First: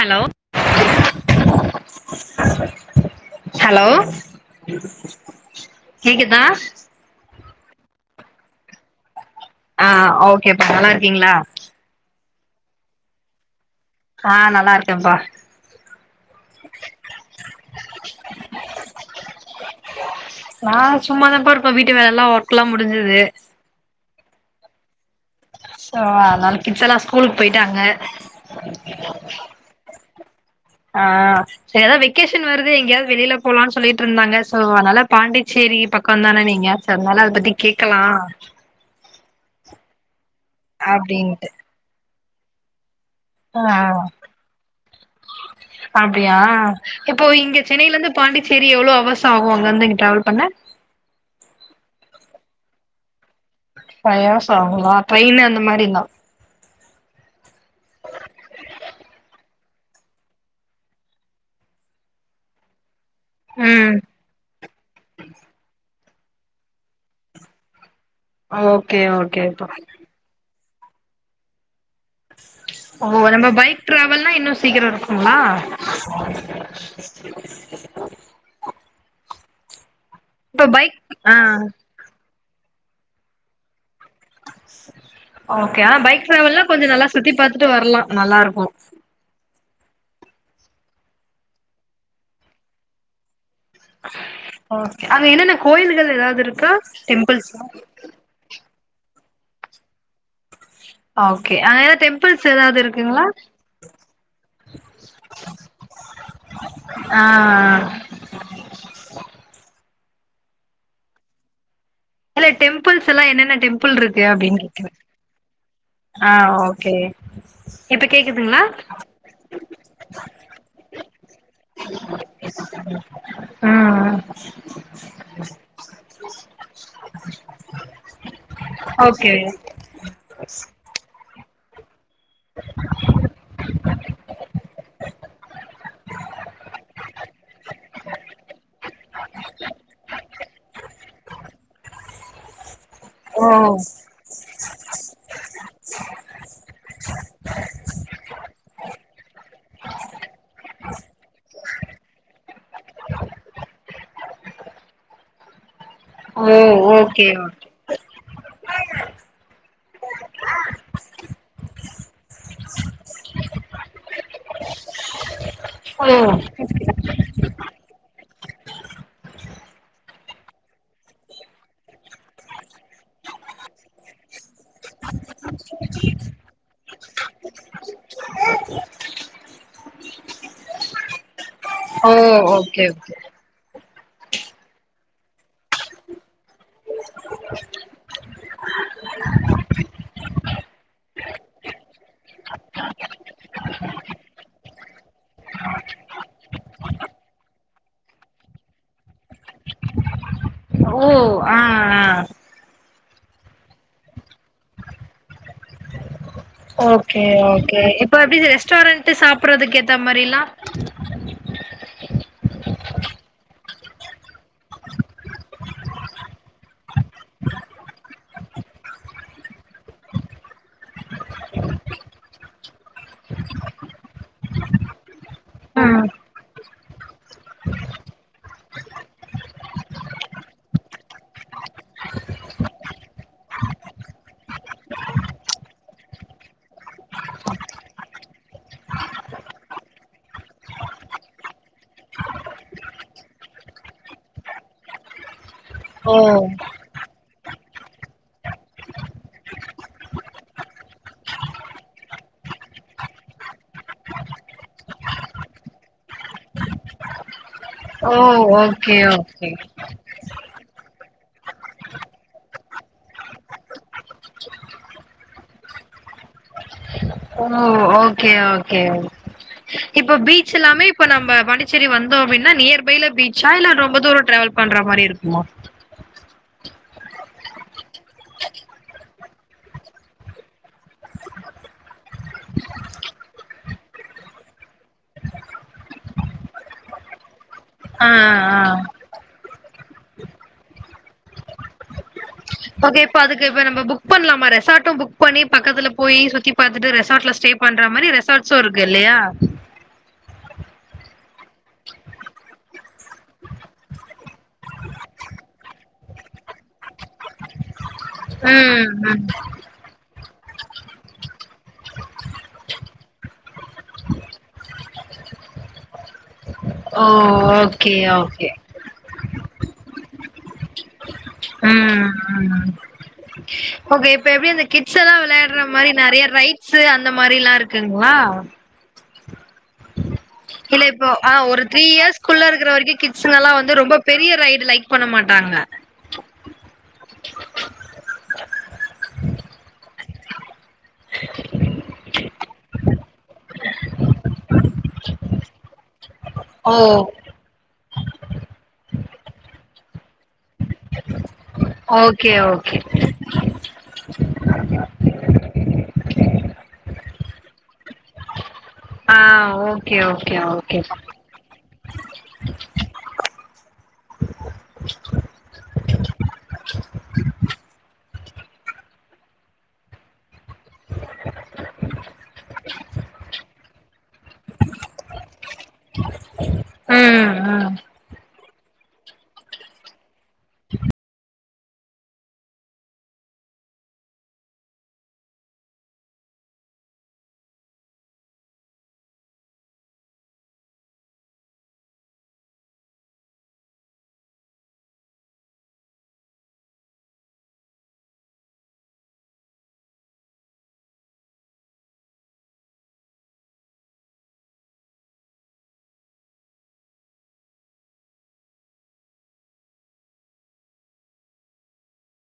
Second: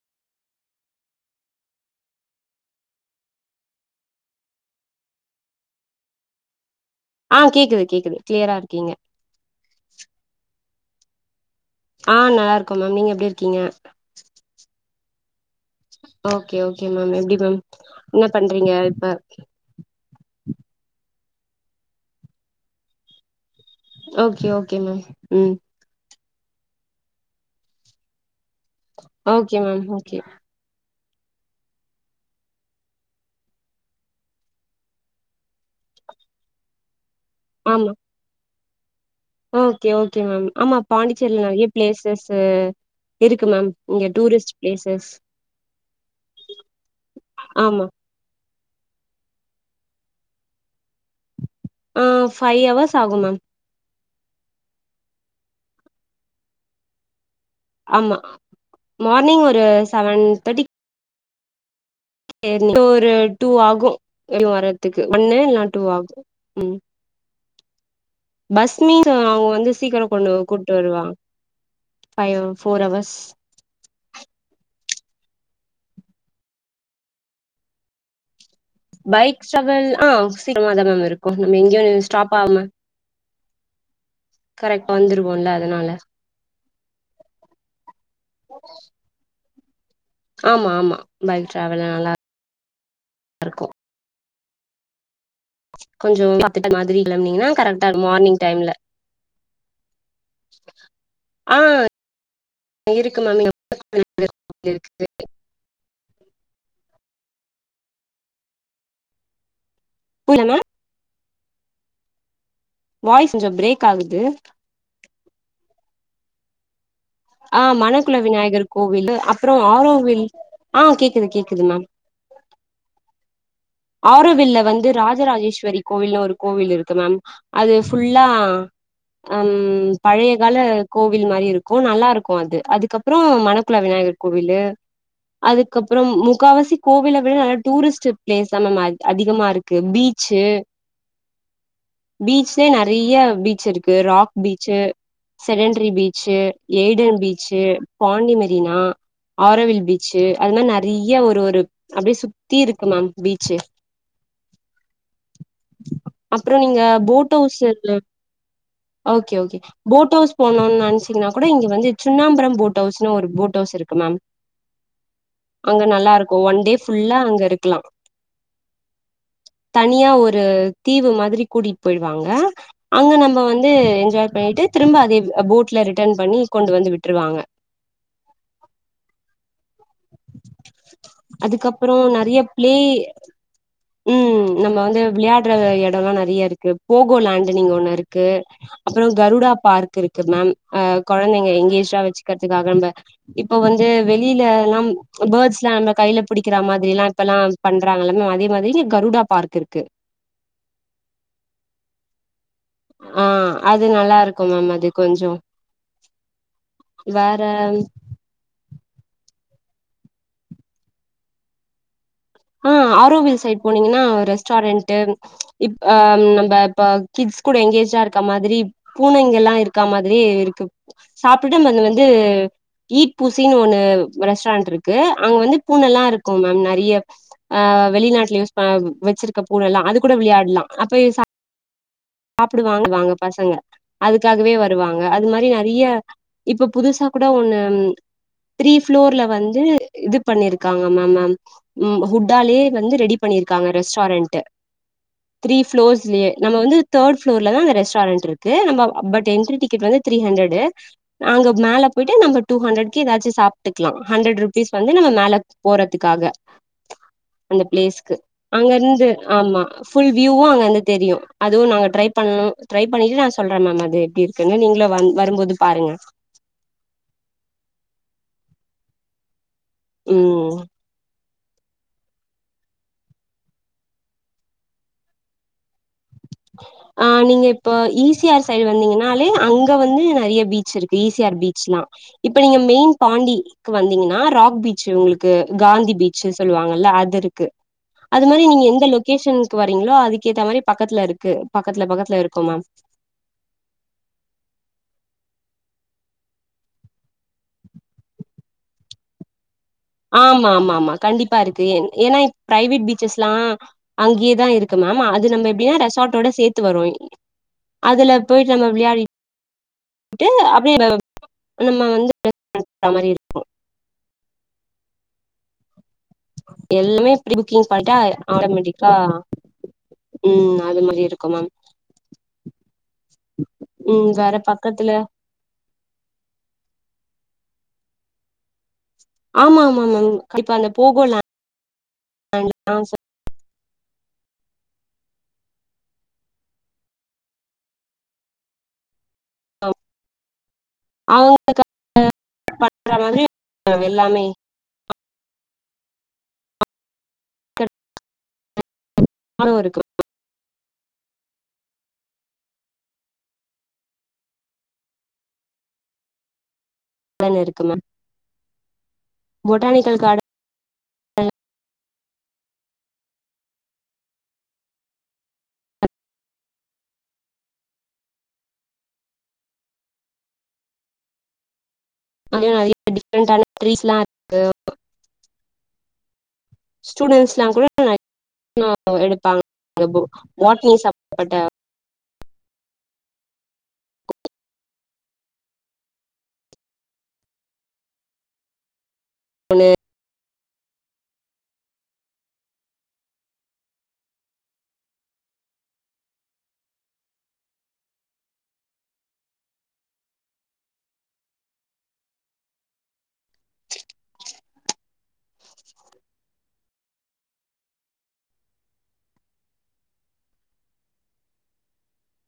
Hello hello கேக்குதா ஆ கேக்குது கேக்குது க்ளியரா இருக்கீங்க ஆ ஓகேப்பா நல்லா இருக்கீங்களா ஆ நல்லா இருக்கோ மேம் நீங்க எப்டி இருக்கீங்க ஆ நல்லா இருக்கேன்ப்பா ஓகே ஓகே மேம் எப்டி மேம் என்ன பண்றீங்க இப்ப நா சும்மாதானப்பா இருப்பே வீட்டு வேல எல்லா ஒர்க்ல்லா முடிஞ்சிது ஓகே ஓகே மேம் ம் ஸோ அதனால கிட்ஸ்ல்லா ஸ்கூலுக் போய்ட்டாங்க ஓகே மேம் ஓகே ஆ செரி அதா வெக்கேஷன் வருது எங்கியாவ்து வெளியில போலாம்னு சொல்லிட்டு இருந்தாங்க ஸோ அதனால பாண்டிச்சேரி பக் கோந்தான நீங்க ஸோ அதுனால அத பத்தி ஆமா கேக்கலா ஓகே ஓகே மேம் ஆமா பாண்டிச்சேரியல அப்டின்ட்டு நறைய பிளேசஸ்சு இருக்கு மேம் ஆ இங்க டூரிஸ்ட் பிளேசஸ் அப்டியா இப்போ இங்க ஆமா சென்னையில இருந்து பாண்டிச்சேரி எவ்ளோ அவர்ஸ்ஸு ஆகு அங்க இருந்து இங்க டிராவல் பண்ண ஆ ஃபைவ் ஹவர்ஸ் ஆகு மேம் ஃபைவ் ஹவர்ஸ் ஆகுங்களா ட்ரெயின்னு அந்த மாரி இருந்தா ஆமா மார்னிங் ஒரு செவன் தேட்டி இப்போ ஒரு டூ ஆகு ம் [inaudible] வர்றதுக்கு ஒன்னு இல்னா டூ ஆகு ம் பஸ் ஓகே மீன்ஸ் அ ஓகே அவுங்க ப்பா வந்து சீக்கிர கொண்டு கூப்ட்டு வருவா ஓ நம்ப பைக் ட்ராவல்னா இன்னு சீக்கிர இருக்குங்களா பைக் ட்ராவல் ஆ இப்ப சீக்கிரமா தா பைக் மேம் ஆ இருக்கு நம்ம எங்கயு ஸ்டாப் ஆவாம வந்துருவோல்ல ஓகே அதனால ஆனா பைக் ட்ராவல் கொஞ்சோ நல்லா சுத்தி பாத்துட்டு வர்லா நல்லா இருக்கு ஆமா ஆமா பைக் ட்ராவல்ல நல்லா இருக்கு ஓகே அங்க என்னன்ன கோயில்கள் கொஞ்சோ ஏதாவ்து பாத்துட்டு இருக்கா மாதிரி கெளம்புனீங்கன்னா டெம்பிள்ஸ் கரெக்டா மார்னிங் டைம்ல ஓகே ஆ அங்க ஏதா டெம்பிள்ஸ் ஏதாவ்து இருக்கு இருக்குங்களா மேம் இருக்கு ஆ ஆ புரில மேம் இல்ல டெம்பிள்ஸ்ஸுல்லா வாய்ஸ் கொஞ்சோ என்னென்ன பிரேக் டெம்பள் ஆகுது இருக்கு அப்டின்னு கேக்குறே ஆ ஓகே ஆ இப்ப மணக்குள கேக்குதுங்களா விநாயகர் கோவில் அப்பறோ ஆரோவில் ஆ கேக்குது கேக்குது மேம் ஆ ஆரோவில்ல வந்து ராஜ ராஜேஸ்வரி கோவில்னு ஒரு கோவில் இருக்கு மேம் அது ஃபுல்லா ஓகே ம் பழைய கால கோவில் மாரி இருக்கு நல்லா இருக்கு அது அதுக்கப்பறோ மணக்குல விநாயகர் கோவிலு அதுக்கப்பறம் முக்காவாசி கோவில விட நல்ல டூரிஸ்ட் ப்ளேஸ் தா மேம் அதி அதிகமா இருக் க்கு பீச்சு பீச்லே நெறைய ஓ பீச் இருக்கு ராக் பீச்சு செடண்ட்ரி beach Eden beach Pondy Marina Auroville beach ச்சு அது மாரி நெறைய ஒரு ஒரு அப்டியே சுத்தி இருக்கு மேம் பீச்சு ஓ அப்றோ நீங்க ஓகே போட் ஓகே. ஹவுஸ்ல ஓகே ஓகே போட் வுஸ் போனும்னு நெனைச்சீங்கனா கூட இங்க வந்து சுண்ணம்புரம் போட்ஹவுஸ்ன்னு ஒரு போட் ஹவுஸ் இருக்கு மேம் அங்க ஓ நல்லா இருக்கு ஒன் டே ஃபுல்லா அங்க இருக்லா [unintelligible] தனியா ஒரு தீவு மாதிரி கூட்டிகிட் போயிட்வாங்க அங்க நம்ம வந்து என்ஜாய் பண்ணிட்டு திரும்ப அதே போட்ல ரிட்டர்ன் பண்ணி கொண்டு வந்து விட்ருவாங்க அதுக்கப்பறோ ஓ நெறைய ப்ளே ஓகே ஓகே ம் நம்ம வந்து விளையாட்ற எடோல்லா நெறையா இருக்கு போகோ லேண்டுனு இங்க ஒண்ணு இருக்கு அப்பறோ கருடா பார்க் இருக்கு மேம் அ கொழந்தைங்க எங்கேஜ்டா வச்சுக்கிறதுக்காக நம்ப இப்ப வந்து வெளில நம் பேர்ட்ஸ்லா நம்ம கையில புடிக்கிற மாதிரில்லா இப்பல்லா பண்றாங்கல்ல மேம் அதே மாரி கருடா பார்க் இருக்கு ஓ ஆ ஆ ஆ அது நல்லா இருக்கும் மேம் அது கொஞ்சோ ஓகே வேற ஓகே இப்ப எப்டி ரெஸ்டாரண்ட் சாப்புட்றதுக்கு ஏத்த மாரிலா ஆ ஆரோவில் சைட் போனீங்கன்னா ரெஸ்டாரண்ட்டு இப்ப அ நம்ப இப்ப கிட்ஸ் கூட எங்கேஜ்டா இருக்க மாதிரி பூனைங்கல்லா இருக்க மாதிரி இருக்கு சாப்பிடும் வந்து வந்து ஈட்பூசின்னு ஒண்ணு ரெஸ்டாரண்ட் இருக்கு அங்க வந்து பூனைல்லா ம் இருக்கும் மேம் நெறைய ஆ வெளிநாட்டுல யூஸ் ப வச்சுருக்க பூன எல்லா அது கூட விளையாட்லா அப்ப சா சாப்புடுவாங்கு வாங்க பசங்க அதுக்காகவே வருவாங்க அது மாரி நெறைய இப்ப புதுசா கூட ஒண்ணு த்ரீ ப்ளோர்ல வந்து இது பண்ணிருக்காங்க மேம் மேம் ம் ஹுட்டாலயே வந்து ரெடி பண்ணிருக்காங்க ரெஸ்டாரண்ட்டு த்ரீ ஓ பளோர்ஸ்லயே நம்ம வந்து தேர்ட் ப்ளோர்லதா அந்த ரெஸ்டாரெண்ட் இருக்கு நம்ம ப என்ட்ரி டிக்கெட் வந்து த்ரீ ஹண்ரட் நாங்க மேல பொயிட்டு நம்ம டூ ஹண்ட்ரட்கு எதாச்சு சாப்புட்டுக்குலா ஹண்ட்ரட் ருபீஸ் வந்து நம்ம மேல போறதுக்காக உஹ அந்த ப்ளேஸ்க்கு அங்க இருந்து ஓகே ஆமா ஃபுல் வியூவு அங்க இருந்து தெரியு அது அதுவு நாங்க ட்ரை பண்ணனு ட்ரை பண்ணிட்டு நா சொல்றே மேம் அது எப்டி இருக்குன்னு நீங்களு வந் வரும்போது பாருங்க ஓ ஓகே ஓகே இப்ப பீச் ம் எல்லாமே இப்ப நம்ம பாண்டிச் சேரி வந்தோ அப்டின்னா நியர்பைல பீச்சா இல்ல ரொம்ப தூரோ ட்ரவல் பண்ற மாரி இருக்குமா ஆ நீங்க இப்ப ஈசி ஆர் சைடு வந்தீங்கன்னாலே அங்க வந்து நெறைய பீச் இருக்கு ஈசிஆர் பீச்ல்லா இப்ப நீங்க மெய்ன் பாண்டி க்கு வந்தீங்கன்னா ராக் பீச் உங்களுக்கு காந்தி பீச் சொல்லுவாங்கல்ல அதுருக்கு ஆ அது மாரி ஆ நீங்க எந்த லொகேஷன்க்கு வரீங்களோ அதுக்கேத்த மாரி பக்கத்துல இருக்கு பக்கத்துல பக்கத்துல இருக்கு மேம் ஓகே அதுக்கு இப்ப நம்ம புக் பண்லாமா ரெசாட்டு புக் பண்ணி பக்கத்துல போய் சுத்தி பாத்துட்டு ரெசாட்ல ஸ்டே பண்ற மாரி ரெசாட்ஸு இருக்கு இல்லையா ஆமாமாமா கண்டிப்பா இருக்கு ஏ ஏனா பிரைவேட் பீச்சஸ்ல்லா அங்கயேதா இருக்கு மேம் அது நம்ம எப்டின்னா ரெசார்டோட சேத்து வரு அதுல போய்ட்டு நம்ம ம் விளையாடி ம் ட்டு அப்டியே நம்ம வந்து [inaudible] மாரி இருக்கு ஓ எல்லாமே புக்கிங் ஓகே பண்ட்டா ஓகே ஆட்டோமேட்டிக்கா ம் அது மாரி இருக்கும் மேம் ம் ம் ஓகே ம் இப்ப வேற எப்டி அந்த பக்கத்துல கிட்ஸ் எல்லா விளையா யாடுற மாரி நறைய ரைட்ஸ் அந்த மாரில்லா இருக்குங்ளா ஆமாமாங் மேம் கண்டிப்பா அந்த இல்ல இப்ப போகோல ஆ ஒரு த்ரீ இயர்ஸ் குள்ள இருக்கிற வரைக்கு கிட் சுங்கல்லா வந்து ரொம்ப பெரிய ரைடு லைக் பண்ண மாட்டாங்க [inaudible] அவங்களுக்கு பண்ற மாரி எல்லாமே ஆ [unintelligible] இருக்கு ஓகே ஓகே [unintelligible] இருக்கு மேம் ஆ ஓகே பொட்டானிக்கல் ஓகே ஓகே பா அது நெறைய டிஃப்ரெண்டான ட்ரீஸ்லா இருக்கு ம் ஸ்டூடெண்ட்ஸ்ல்லா கூட ம் [inaudible] எடுப்பாங்க [inaudible] ஒன்னு